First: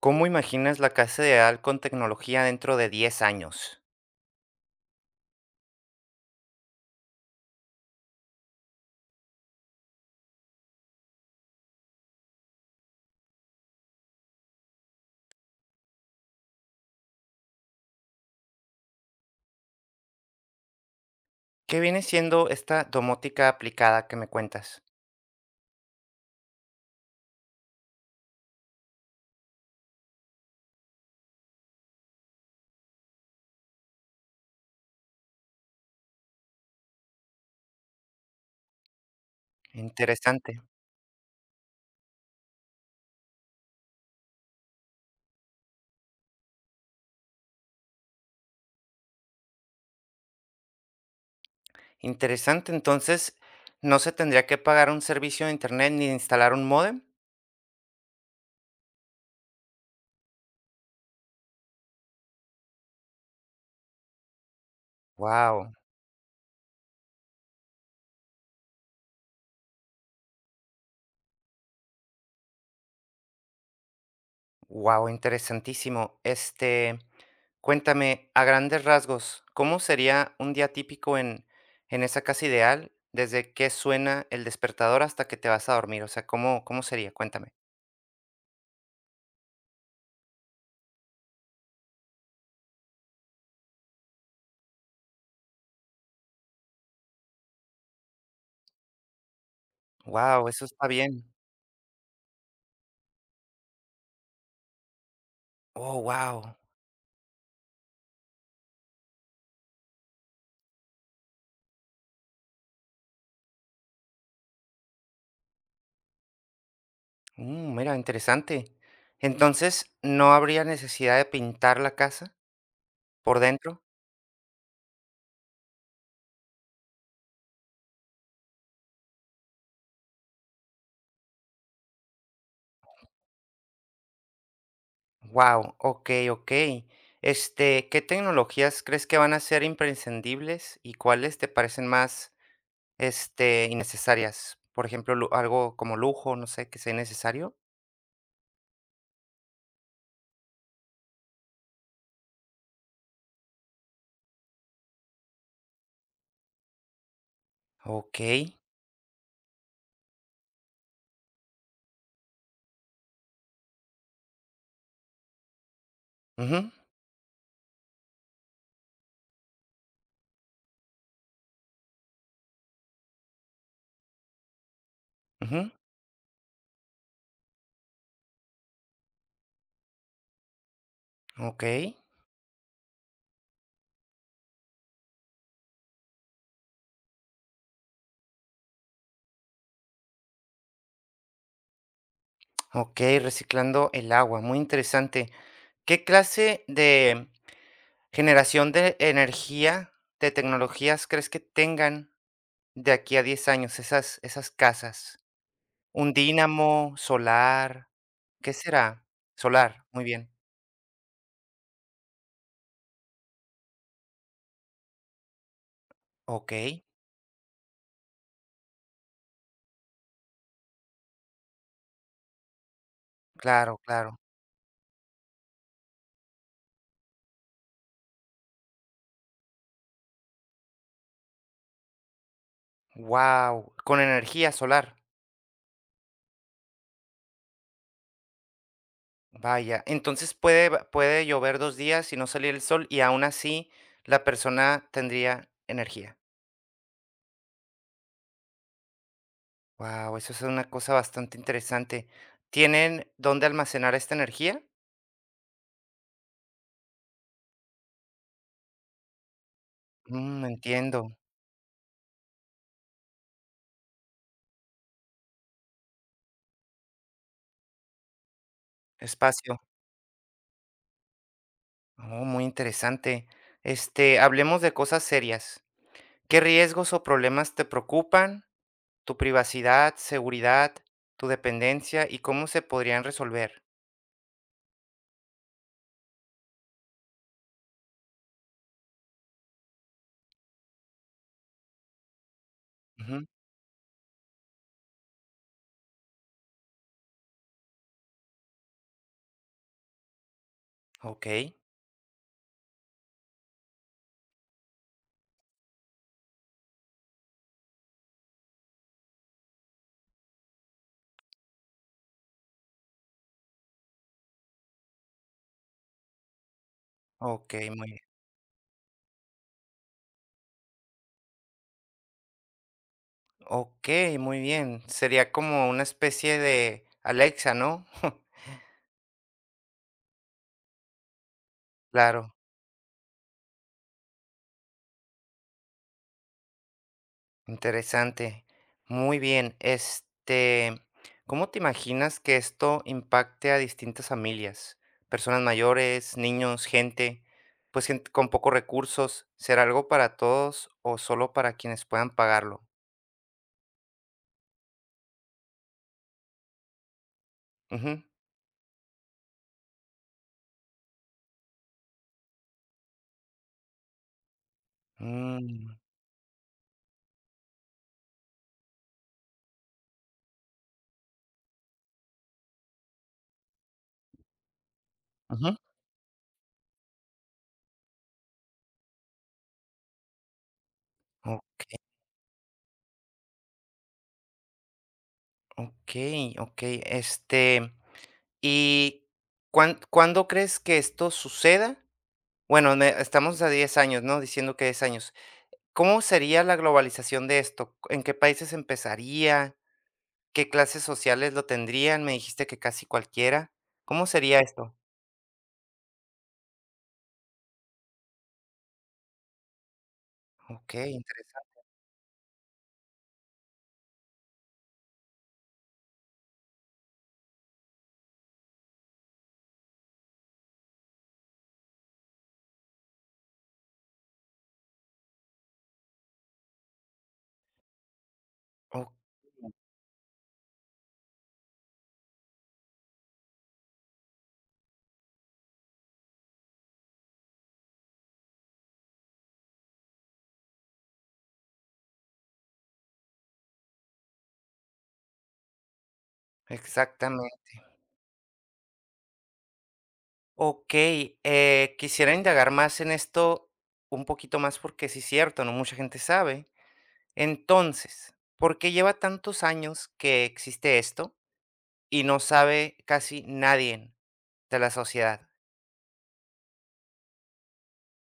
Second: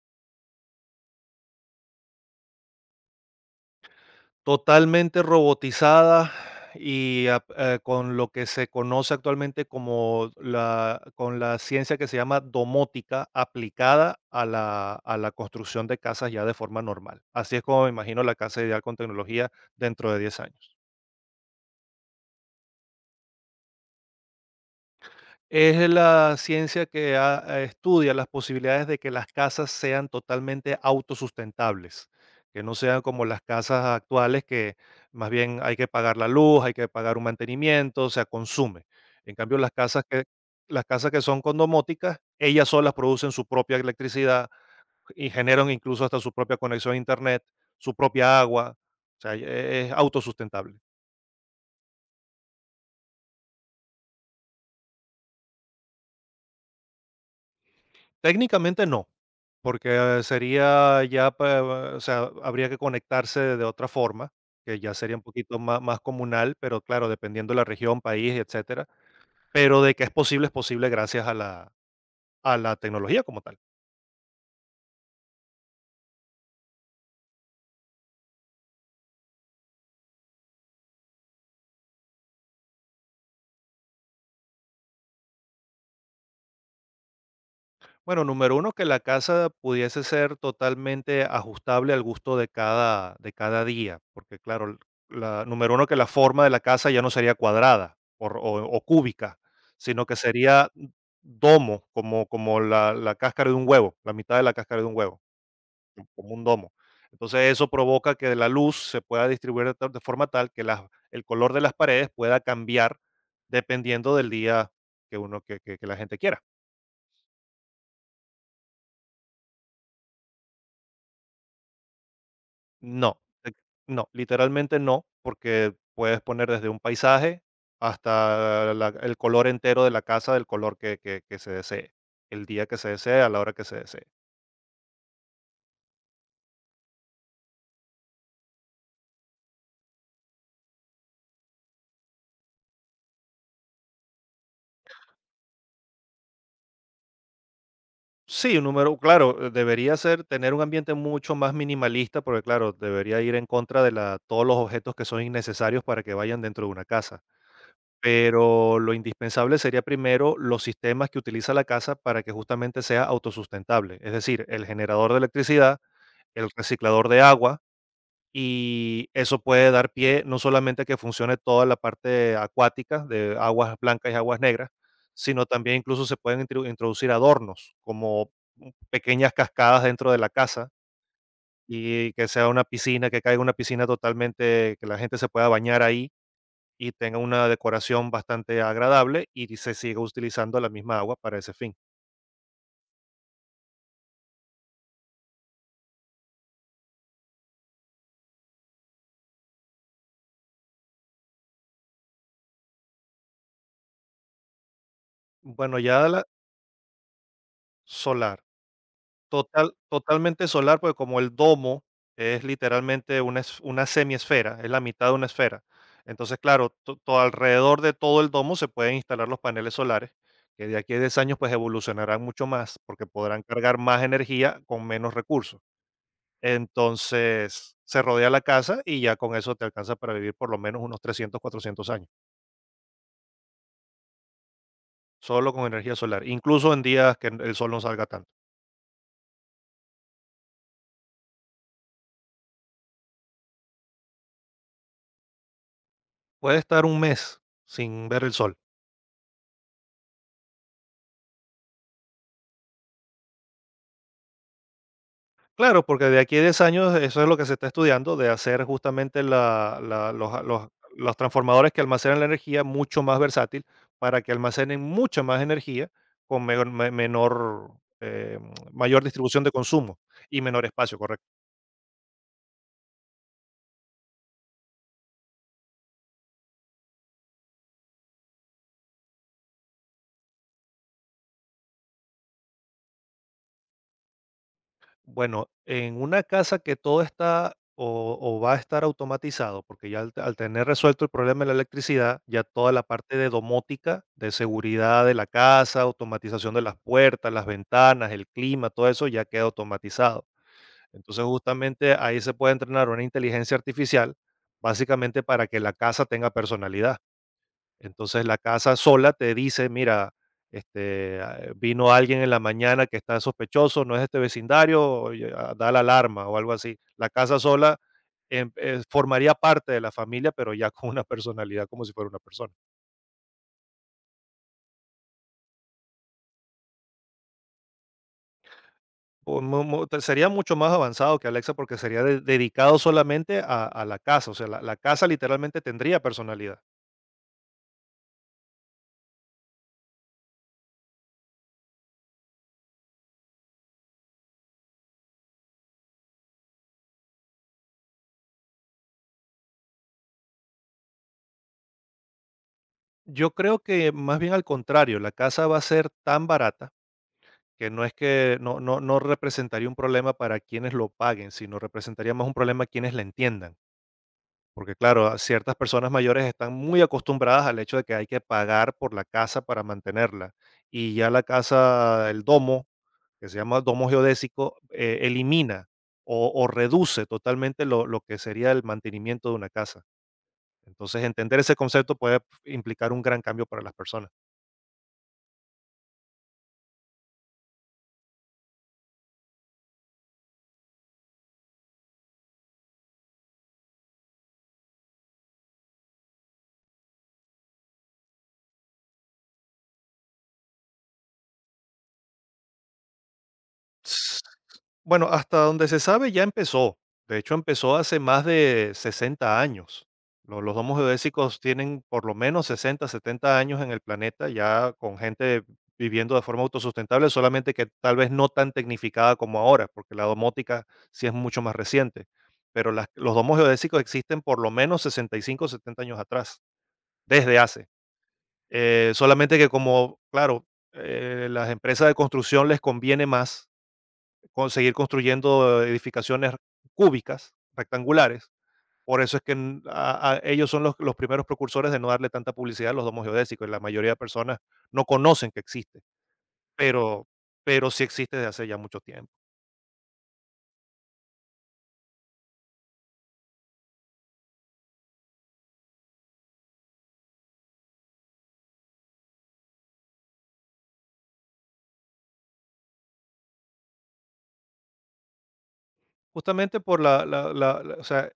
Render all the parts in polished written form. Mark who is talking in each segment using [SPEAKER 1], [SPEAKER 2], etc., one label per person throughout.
[SPEAKER 1] ¿Cómo imaginas la casa ideal con tecnología dentro de 10 años?
[SPEAKER 2] Totalmente robotizada y ap con lo que se conoce actualmente como la con la ciencia que se llama domótica aplicada a la construcción de casas ya de forma normal. Así es como me imagino la casa ideal con tecnología dentro de 10 años.
[SPEAKER 1] ¿Qué viene siendo esta domótica aplicada que me cuentas?
[SPEAKER 2] Es la ciencia que estudia las posibilidades de que las casas sean totalmente autosustentables, que no sean como las casas actuales que más bien hay que pagar la luz, hay que pagar un mantenimiento, o sea, consume. En cambio,
[SPEAKER 1] Interesante.
[SPEAKER 2] las casas que son condomóticas, ellas solas producen su propia electricidad y generan incluso hasta su propia conexión a internet, su propia agua, o sea, es autosustentable.
[SPEAKER 1] Interesante, entonces, ¿no se tendría que pagar un servicio de internet ni instalar un módem?
[SPEAKER 2] Técnicamente no. Porque sería ya, pues, o sea, habría que conectarse de otra forma, que ya sería un poquito
[SPEAKER 1] Wow,
[SPEAKER 2] má más comunal, pero claro, dependiendo de la región, país, etcétera. Pero de que es posible gracias a la tecnología como tal.
[SPEAKER 1] wow, interesantísimo. Este, cuéntame, a grandes rasgos, ¿cómo sería un día típico en, esa casa ideal? Desde que suena el despertador hasta que te vas a dormir. O sea, ¿cómo sería? Cuéntame.
[SPEAKER 2] Bueno, número uno, que la casa pudiese ser totalmente ajustable al gusto de de cada día, porque claro, número uno, que la forma de la casa ya no sería cuadrada o cúbica, sino que
[SPEAKER 1] Wow, eso
[SPEAKER 2] sería
[SPEAKER 1] está bien.
[SPEAKER 2] domo, como la cáscara de un huevo, la mitad de la cáscara de un huevo,
[SPEAKER 1] Oh,
[SPEAKER 2] como un
[SPEAKER 1] wow.
[SPEAKER 2] domo. Entonces eso provoca que la luz se pueda distribuir de forma tal que el color de las paredes pueda cambiar dependiendo del día que uno que la gente quiera.
[SPEAKER 1] Mira, interesante. Entonces, ¿no habría necesidad de pintar la casa
[SPEAKER 2] No,
[SPEAKER 1] por dentro?
[SPEAKER 2] no, literalmente no, porque puedes poner desde un paisaje hasta la el color entero de la casa del color que se desee, el día que se desee, a la hora que se desee.
[SPEAKER 1] Wow, ok, ok. Este, ¿qué tecnologías crees que van a ser imprescindibles y cuáles te parecen más, este, innecesarias? Por ejemplo, algo como lujo, no sé, que sea necesario.
[SPEAKER 2] Sí, un número claro, debería ser tener un ambiente mucho más minimalista, porque claro, debería ir en contra de la todos los objetos que son innecesarios para que vayan dentro de una casa.
[SPEAKER 1] Ok.
[SPEAKER 2] Pero lo indispensable sería primero los sistemas que utiliza la casa para que justamente sea autosustentable, es decir, el generador de electricidad, el
[SPEAKER 1] Ujú,
[SPEAKER 2] reciclador de agua, y eso puede dar pie no solamente a que funcione toda la parte acuática de aguas blancas y aguas negras, sino
[SPEAKER 1] ujú.
[SPEAKER 2] también incluso se pueden introducir adornos, como pequeñas cascadas dentro de la casa
[SPEAKER 1] Ok.
[SPEAKER 2] y que sea una piscina, que caiga una piscina totalmente, que la gente se pueda bañar ahí y tenga una decoración bastante agradable y se siga utilizando la misma agua para ese fin.
[SPEAKER 1] Ok, reciclando el agua, muy interesante. ¿Qué clase de generación de energía, de tecnologías crees que tengan de aquí a 10 años esas casas?
[SPEAKER 2] Bueno, ya
[SPEAKER 1] ¿Un
[SPEAKER 2] la
[SPEAKER 1] dínamo, solar?
[SPEAKER 2] solar.
[SPEAKER 1] ¿Qué será? Solar, muy bien.
[SPEAKER 2] Totalmente solar, porque como el domo es literalmente una es una semiesfera, es la mitad de una esfera. Entonces, claro,
[SPEAKER 1] Okey,
[SPEAKER 2] to todo alrededor de todo el domo se pueden instalar los paneles solares, que de aquí a 10 años, pues, evolucionarán mucho más, porque podrán cargar
[SPEAKER 1] claro,
[SPEAKER 2] más
[SPEAKER 1] claro.
[SPEAKER 2] energía con menos recursos. Entonces, se rodea la casa y ya con eso te alcanza para vivir por lo menos unos 300, 400 años,
[SPEAKER 1] Wow, con energía solar.
[SPEAKER 2] solo con energía solar, incluso en días que el sol no salga tanto.
[SPEAKER 1] Vaya, entonces puede llover 2 días y no salir el sol, y aún así la persona tendría energía.
[SPEAKER 2] Puede estar un mes sin ver el sol.
[SPEAKER 1] Wow, eso es una cosa bastante interesante. ¿Tienen dónde almacenar esta energía?
[SPEAKER 2] Claro, porque de aquí a 10 años eso es lo que se está estudiando, de hacer justamente
[SPEAKER 1] Mm, entiendo.
[SPEAKER 2] los transformadores que almacenan la energía mucho más versátil para que almacenen mucha más energía con menor, eh, mayor distribución de
[SPEAKER 1] Espacio.
[SPEAKER 2] consumo y menor espacio, correcto.
[SPEAKER 1] Oh, muy interesante. Este, hablemos de cosas serias. ¿Qué riesgos o problemas te preocupan? ¿Tu privacidad, seguridad, tu dependencia y cómo se podrían resolver?
[SPEAKER 2] Bueno, en una casa que todo está o va a estar automatizado, porque ya al tener resuelto el problema de la electricidad, ya toda la parte
[SPEAKER 1] Ujú.
[SPEAKER 2] de domótica, de seguridad de la casa, automatización de las puertas, las ventanas, el clima, todo eso ya queda automatizado. Entonces,
[SPEAKER 1] Ok,
[SPEAKER 2] justamente ahí se puede entrenar una inteligencia artificial, básicamente para que la casa tenga personalidad. Entonces la casa sola te dice, mira, vino alguien en la mañana que está sospechoso, no es de este vecindario, oye, ah, da la alarma o algo así. La casa
[SPEAKER 1] ok,
[SPEAKER 2] sola
[SPEAKER 1] muy bien.
[SPEAKER 2] formaría parte de la familia, pero ya con una personalidad como si fuera una persona.
[SPEAKER 1] Ok, muy bien. Sería como una especie de Alexa, ¿no?
[SPEAKER 2] O mu- mu- te- Sería mucho más avanzado que Alexa porque sería
[SPEAKER 1] Claro.
[SPEAKER 2] dedicado solamente a la casa, o sea, la casa literalmente tendría personalidad.
[SPEAKER 1] Interesante. Muy bien. Este, ¿cómo te imaginas que esto impacte a distintas familias? Personas mayores, niños, gente, pues gente con pocos recursos. ¿Será algo para todos o solo para quienes puedan pagarlo?
[SPEAKER 2] Yo creo que más bien al contrario, la casa va a ser tan barata que no es
[SPEAKER 1] Ujú.
[SPEAKER 2] que no representaría un problema para quienes lo paguen, sino representaría más un problema quienes la entiendan. Porque, claro, a ciertas
[SPEAKER 1] Mm,
[SPEAKER 2] personas mayores están muy acostumbradas al hecho de que hay que pagar por la casa para mantenerla. Y ya la casa, el domo, que se llama domo geodésico,
[SPEAKER 1] ujú.
[SPEAKER 2] elimina o reduce totalmente lo que sería el mantenimiento de una casa. Entonces, entender
[SPEAKER 1] O-
[SPEAKER 2] ese concepto puede implicar un gran cambio para las personas.
[SPEAKER 1] ok, ok. Este, ¿y cuándo crees que esto suceda? Bueno, estamos a 10 años, ¿no? Diciendo que 10 años. ¿Cómo sería la globalización de esto? ¿En qué países empezaría? ¿Qué clases sociales lo tendrían? Me dijiste que casi cualquiera. ¿Cómo sería esto?
[SPEAKER 2] Bueno, hasta donde se sabe ya empezó. De hecho, empezó hace más de 60 años. Los domos
[SPEAKER 1] Okey,
[SPEAKER 2] geodésicos
[SPEAKER 1] interesante.
[SPEAKER 2] tienen por lo menos 60, 70 años en el planeta, ya con gente viviendo de forma autosustentable, solamente que tal vez no tan tecnificada como ahora, porque la domótica sí es mucho más reciente. Pero los domos geodésicos existen por lo menos 65, 70 años atrás, desde hace.
[SPEAKER 1] Oh,
[SPEAKER 2] Solamente que como, claro, las empresas de construcción les conviene más con seguir construyendo edificaciones cúbicas, rectangulares. Por eso es que ellos son los primeros precursores de no darle tanta publicidad a los domos geodésicos. Y la mayoría de personas no conocen que existe, pero,
[SPEAKER 1] exactamente.
[SPEAKER 2] sí existe desde hace ya mucho tiempo.
[SPEAKER 1] Okey, quisiera indagar más en esto un poquito más porque sí es cierto, no mucha gente sabe. Entonces, ¿por qué lleva tantos años que existe esto y no sabe casi nadie de la sociedad
[SPEAKER 2] Justamente por o sea,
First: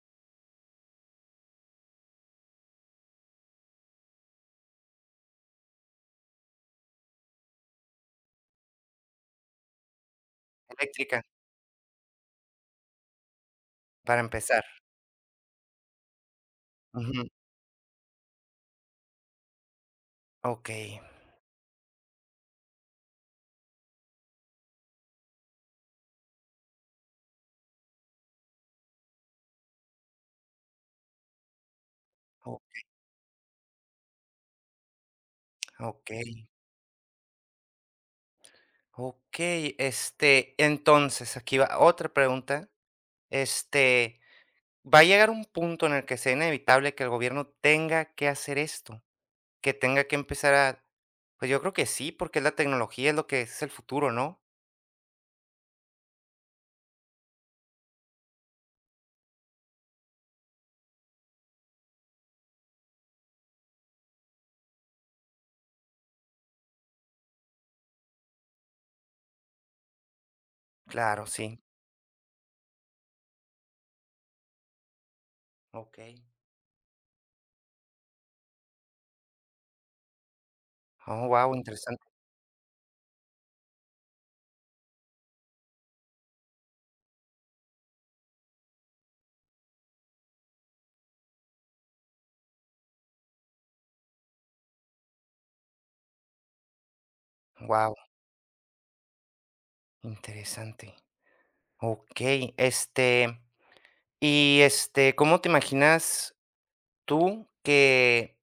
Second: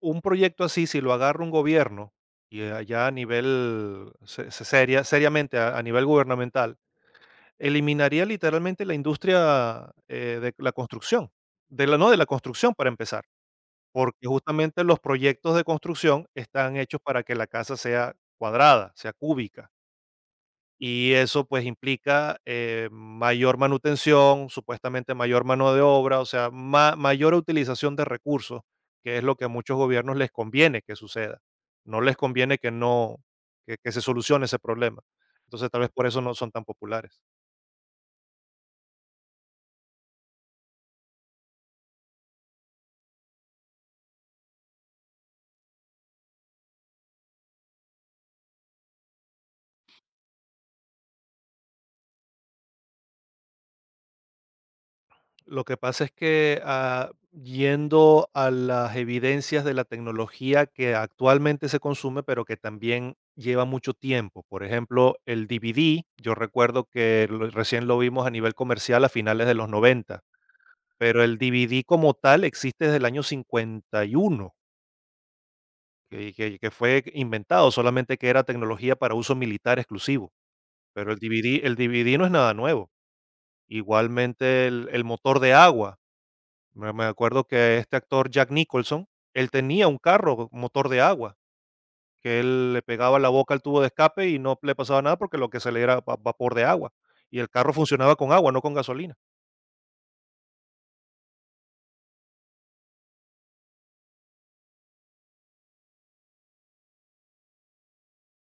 [SPEAKER 2] un proyecto así, si lo agarra un gobierno, y allá a nivel, seriamente, a nivel gubernamental, eliminaría literalmente la industria, de la
[SPEAKER 1] eléctrica?
[SPEAKER 2] construcción, de la, no de la construcción para empezar.
[SPEAKER 1] Para
[SPEAKER 2] Porque
[SPEAKER 1] empezar.
[SPEAKER 2] justamente los proyectos de construcción están hechos para
[SPEAKER 1] Ujú.
[SPEAKER 2] que la casa sea cuadrada, sea cúbica.
[SPEAKER 1] Okey,
[SPEAKER 2] Y eso pues implica mayor manutención, supuestamente mayor mano de obra, o sea, mayor utilización de recursos, que es lo que a muchos gobiernos les conviene que suceda. No les conviene
[SPEAKER 1] o
[SPEAKER 2] que no, que se solucione ese problema. Entonces tal vez por eso no
[SPEAKER 1] okey.
[SPEAKER 2] son tan populares.
[SPEAKER 1] Okey, este, entonces, aquí va otra pregunta, este, ¿va a llegar un punto en el que sea inevitable que el gobierno tenga que hacer esto? Que tenga que empezar a pues, yo creo que sí, porque la tecnología, es lo que es el futuro, ¿no?
[SPEAKER 2] Lo que pasa es que, yendo a las evidencias de la tecnología que actualmente se consume, pero que también lleva mucho tiempo. Por ejemplo, el DVD, yo recuerdo que lo recién lo vimos a nivel comercial a finales de los 90. Pero
[SPEAKER 1] Claro,
[SPEAKER 2] el
[SPEAKER 1] sí,
[SPEAKER 2] DVD como tal existe desde el año 51,
[SPEAKER 1] okey.
[SPEAKER 2] que fue inventado, solamente que era tecnología para uso militar exclusivo, pero el
[SPEAKER 1] Oh, guau,
[SPEAKER 2] DVD el
[SPEAKER 1] interesante.
[SPEAKER 2] DVD no es nada nuevo. Igualmente el motor de agua. Me acuerdo que este actor Jack Nicholson, él tenía un carro motor de agua, que él le pegaba la boca al tubo de escape y no le pasaba nada porque lo que se le era va vapor de agua. Y el carro
[SPEAKER 1] Wow,
[SPEAKER 2] funcionaba con agua, no con gasolina.
[SPEAKER 1] interesante. Okey, este, y, este, ¿cómo te imaginas tú que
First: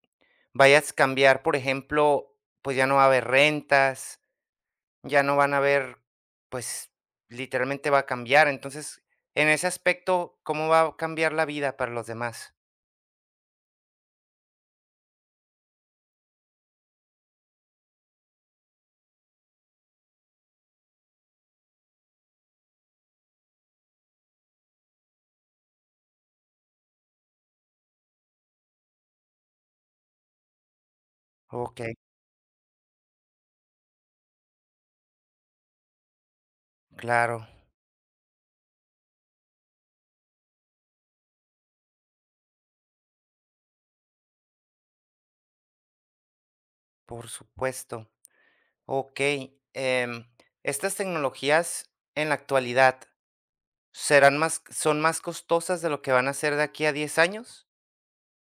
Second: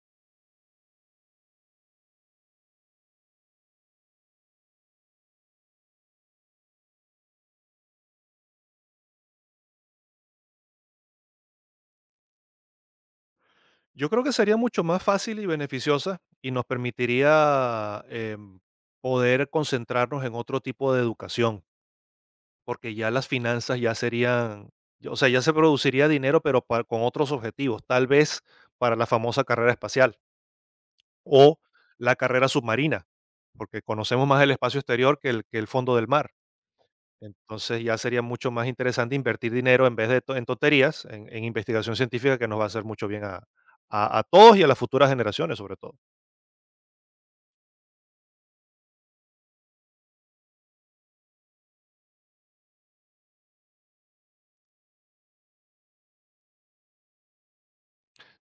[SPEAKER 1] vayas a cambiar? Por ejemplo, pues, ya no va a haber rentas. Ya no van a ver, pues, literalmente va a cambiar. Entonces, en ese aspecto, ¿cómo va a cambiar la vida para los demás?
[SPEAKER 2] Yo creo que sería mucho más fácil y beneficiosa y nos permitiría poder concentrarnos en otro tipo de educación, porque ya las finanzas ya serían, o sea, ya se produciría dinero, pero con otros objetivos, tal vez para la famosa carrera espacial, o
[SPEAKER 1] Okey,
[SPEAKER 2] la carrera submarina, porque conocemos más el espacio exterior que que el fondo del mar.
[SPEAKER 1] claro,
[SPEAKER 2] Entonces ya sería mucho más interesante invertir dinero en vez de en tonterías, en investigación científica que nos va a hacer mucho bien a todos y a las futuras generaciones sobre todo.
[SPEAKER 1] por supuesto. Okey, estas tecnologías en la actualidad, ¿serán más son más costosas de lo que van a ser de aquí a 10 años?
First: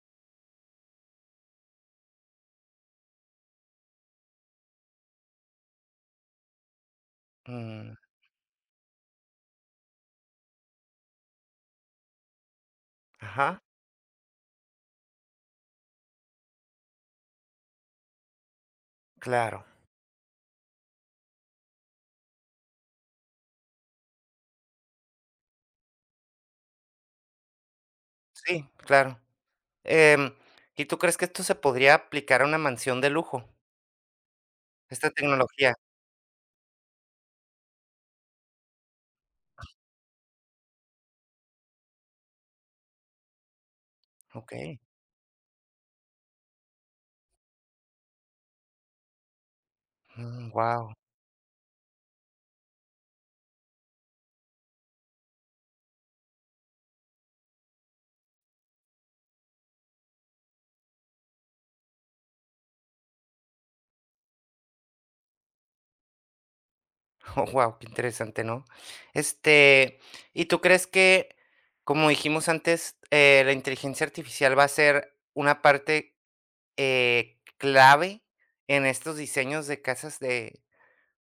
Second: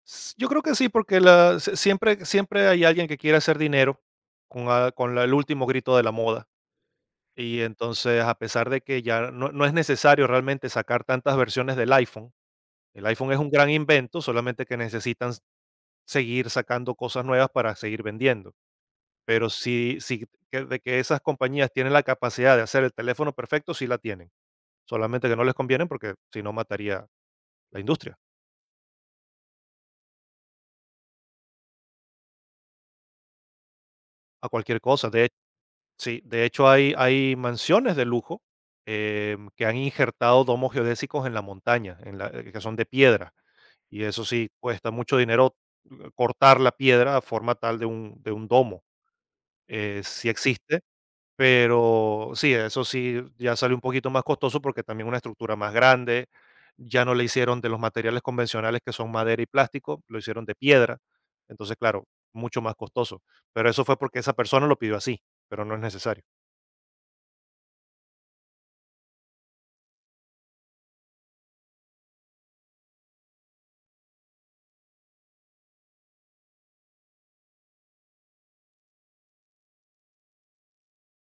[SPEAKER 2] Yo creo que sí, porque siempre, siempre hay alguien que quiere hacer dinero con, el último grito de la moda. Y
[SPEAKER 1] Mm,
[SPEAKER 2] entonces, a pesar de que ya no es necesario realmente sacar tantas versiones del iPhone, el iPhone es un
[SPEAKER 1] ajá,
[SPEAKER 2] gran invento, solamente que necesitan seguir sacando cosas nuevas para seguir vendiendo. Pero
[SPEAKER 1] claro.
[SPEAKER 2] sí, sí, de que esas compañías tienen la capacidad de hacer el teléfono perfecto, sí la tienen. Solamente que no les conviene porque si no mataría la industria
[SPEAKER 1] Sí, claro. Em, ¿Y tú crees que esto se podría aplicar a una mansión de lujo,
[SPEAKER 2] a cualquier cosa.
[SPEAKER 1] esta
[SPEAKER 2] De,
[SPEAKER 1] tecnología?
[SPEAKER 2] sí, de hecho hay, mansiones de lujo que han injertado domos geodésicos en la montaña, que son de piedra. Y eso sí
[SPEAKER 1] Okey,
[SPEAKER 2] cuesta mucho dinero, cortar la piedra a forma tal de de un domo. Sí existe.
[SPEAKER 1] wow.
[SPEAKER 2] Pero sí, eso sí, ya salió un poquito más costoso porque también una estructura más grande, ya no le hicieron de los materiales convencionales que son madera y plástico, lo hicieron de piedra. Entonces, claro, mucho más costoso. Pero eso fue porque esa persona lo pidió así, pero no es necesario.
[SPEAKER 1] Oh, guau, qué interesante, ¿no? Este, ¿y tú crees que, como dijimos antes, la inteligencia artificial va a ser una parte, clave en estos diseños de casas de,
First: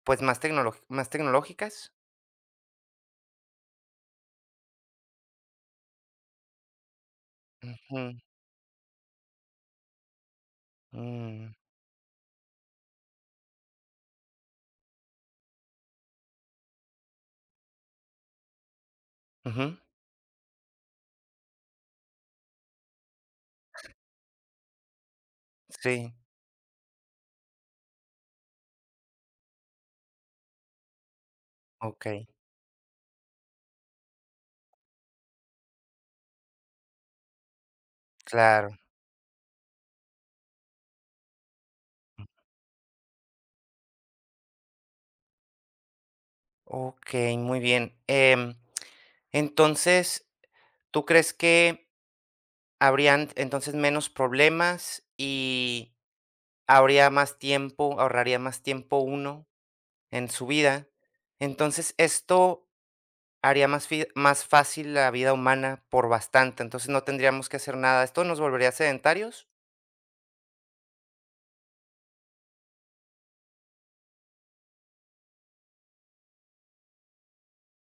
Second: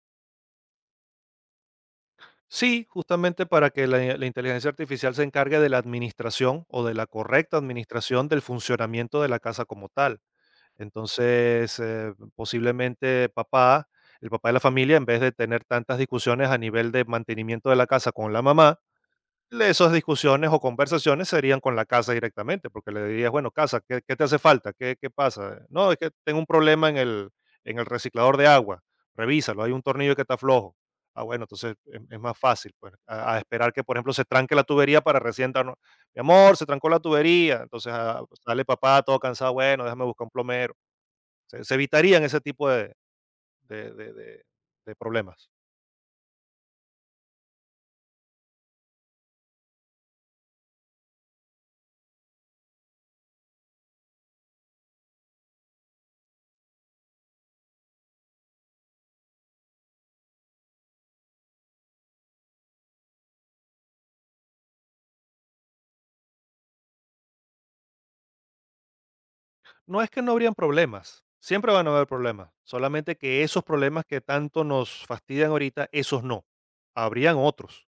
[SPEAKER 1] pues, más tecnológicas?
[SPEAKER 2] Sí, justamente para que la inteligencia artificial se encargue de la administración o de la correcta
[SPEAKER 1] Ujú,
[SPEAKER 2] administración del funcionamiento de la casa como tal.
[SPEAKER 1] mm,
[SPEAKER 2] Entonces, posiblemente papá, el papá de la familia, en vez de tener tantas discusiones a nivel de mantenimiento de la casa con la mamá,
[SPEAKER 1] ujú,
[SPEAKER 2] esas discusiones o conversaciones serían con la casa directamente, porque le dirías, bueno, casa, qué te hace falta? Qué pasa? No, es que
[SPEAKER 1] sí,
[SPEAKER 2] tengo un problema en en el reciclador de agua. Revísalo, hay un tornillo que está flojo. Ah, bueno, entonces es
[SPEAKER 1] okey,
[SPEAKER 2] más fácil, pues, a esperar que, por ejemplo, se tranque la tubería para recién darnos, mi amor, se trancó la tubería. Entonces ah, sale
[SPEAKER 1] claro.
[SPEAKER 2] papá todo cansado, bueno, déjame buscar un plomero. Se evitarían ese tipo de de problemas.
[SPEAKER 1] Okey, muy bien. Entonces, ¿tú crees que habrían entonces menos problemas y habría más tiempo, ahorraría más tiempo uno en su vida? Entonces, esto haría más fácil la vida humana por bastante, entonces, no tendríamos que hacer nada. ¿Esto nos volvería sedentarios?
[SPEAKER 2] No es que no habrían problemas, siempre van a haber problemas, solamente que esos problemas que tanto nos fastidian ahorita, esos no, habrían otros.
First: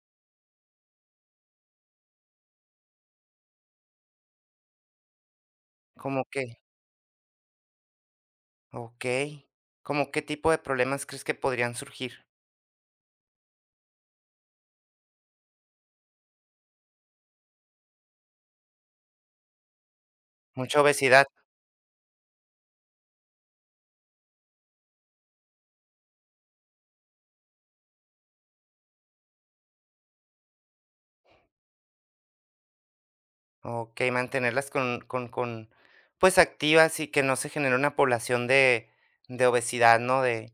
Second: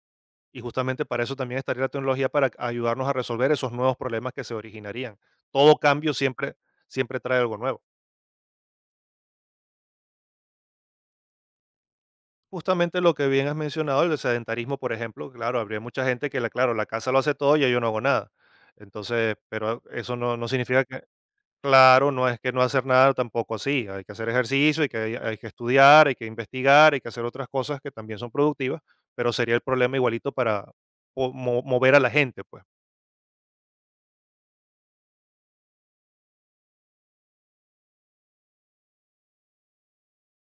[SPEAKER 2] Y justamente para eso también estaría la tecnología para ayudarnos a resolver esos nuevos problemas que se originarían. Todo cambio
[SPEAKER 1] ¿Como
[SPEAKER 2] siempre,
[SPEAKER 1] qué?
[SPEAKER 2] siempre trae algo nuevo.
[SPEAKER 1] Okey. ¿Cómo qué tipo de problemas crees que podrían surgir?
[SPEAKER 2] Justamente lo que bien has mencionado, el sedentarismo, por ejemplo, claro, habría mucha gente que, la, claro, la casa lo hace todo y yo no hago nada. Entonces, pero eso no, no
[SPEAKER 1] Mucha
[SPEAKER 2] significa que.
[SPEAKER 1] obesidad.
[SPEAKER 2] Claro, no es que no hacer nada tampoco así, hay que hacer ejercicio, hay que estudiar, hay que investigar, hay que hacer otras cosas que también son productivas, pero sería el problema igualito para mover a la gente, pues,
[SPEAKER 1] Okey, mantenerlas con, pues, activas y que no se genere una población de obesidad, ¿no? De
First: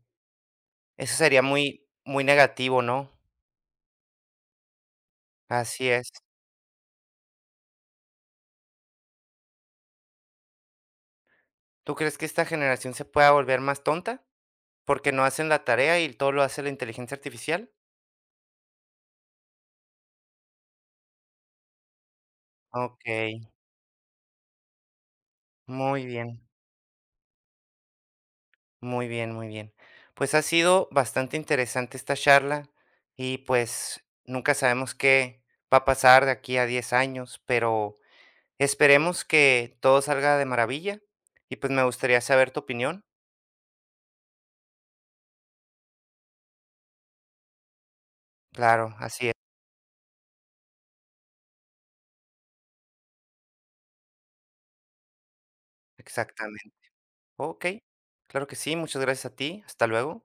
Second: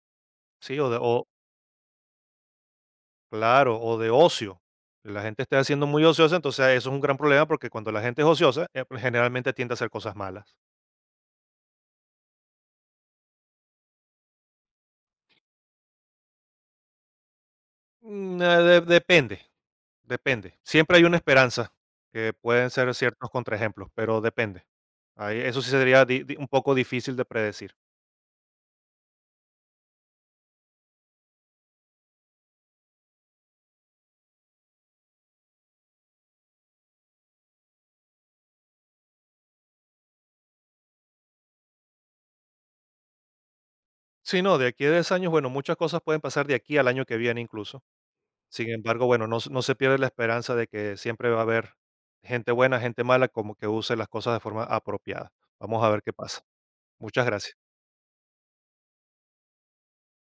[SPEAKER 2] ¿sí? O,
[SPEAKER 1] eso sería muy muy negativo, ¿no?
[SPEAKER 2] claro, o de ocio. La gente está haciendo
[SPEAKER 1] Así
[SPEAKER 2] muy
[SPEAKER 1] es.
[SPEAKER 2] ociosa, entonces eso es un gran problema porque cuando la gente es ociosa, generalmente tiende a hacer cosas malas.
[SPEAKER 1] ¿Tú crees que esta generación se pueda volver más tonta? Porque no hacen la tarea y todo lo hace la inteligencia artificial.
[SPEAKER 2] Mm, depende, depende. Siempre hay una esperanza, que pueden ser ciertos
[SPEAKER 1] Okey,
[SPEAKER 2] contraejemplos, pero depende. Eso sí sería
[SPEAKER 1] muy bien,
[SPEAKER 2] un poco difícil de predecir.
[SPEAKER 1] muy bien, muy bien. Pues ha sido bastante interesante esta charla y, pues, nunca sabemos qué va a pasar de aquí a 10 años, pero esperemos que todo salga de maravilla y, pues, me gustaría saber tu opinión.
[SPEAKER 2] Sí, no, de aquí a 10 años, bueno, muchas cosas pueden pasar de aquí al año que viene incluso. Sin
[SPEAKER 1] Claro,
[SPEAKER 2] embargo, bueno,
[SPEAKER 1] así es,
[SPEAKER 2] no, no se pierde la esperanza de que siempre va a haber gente buena, gente mala, como que use las cosas de forma apropiada. Vamos a ver qué pasa.
[SPEAKER 1] exactamente.
[SPEAKER 2] Muchas gracias.
[SPEAKER 1] Okey, claro que sí, muchas gracias a ti, hasta luego.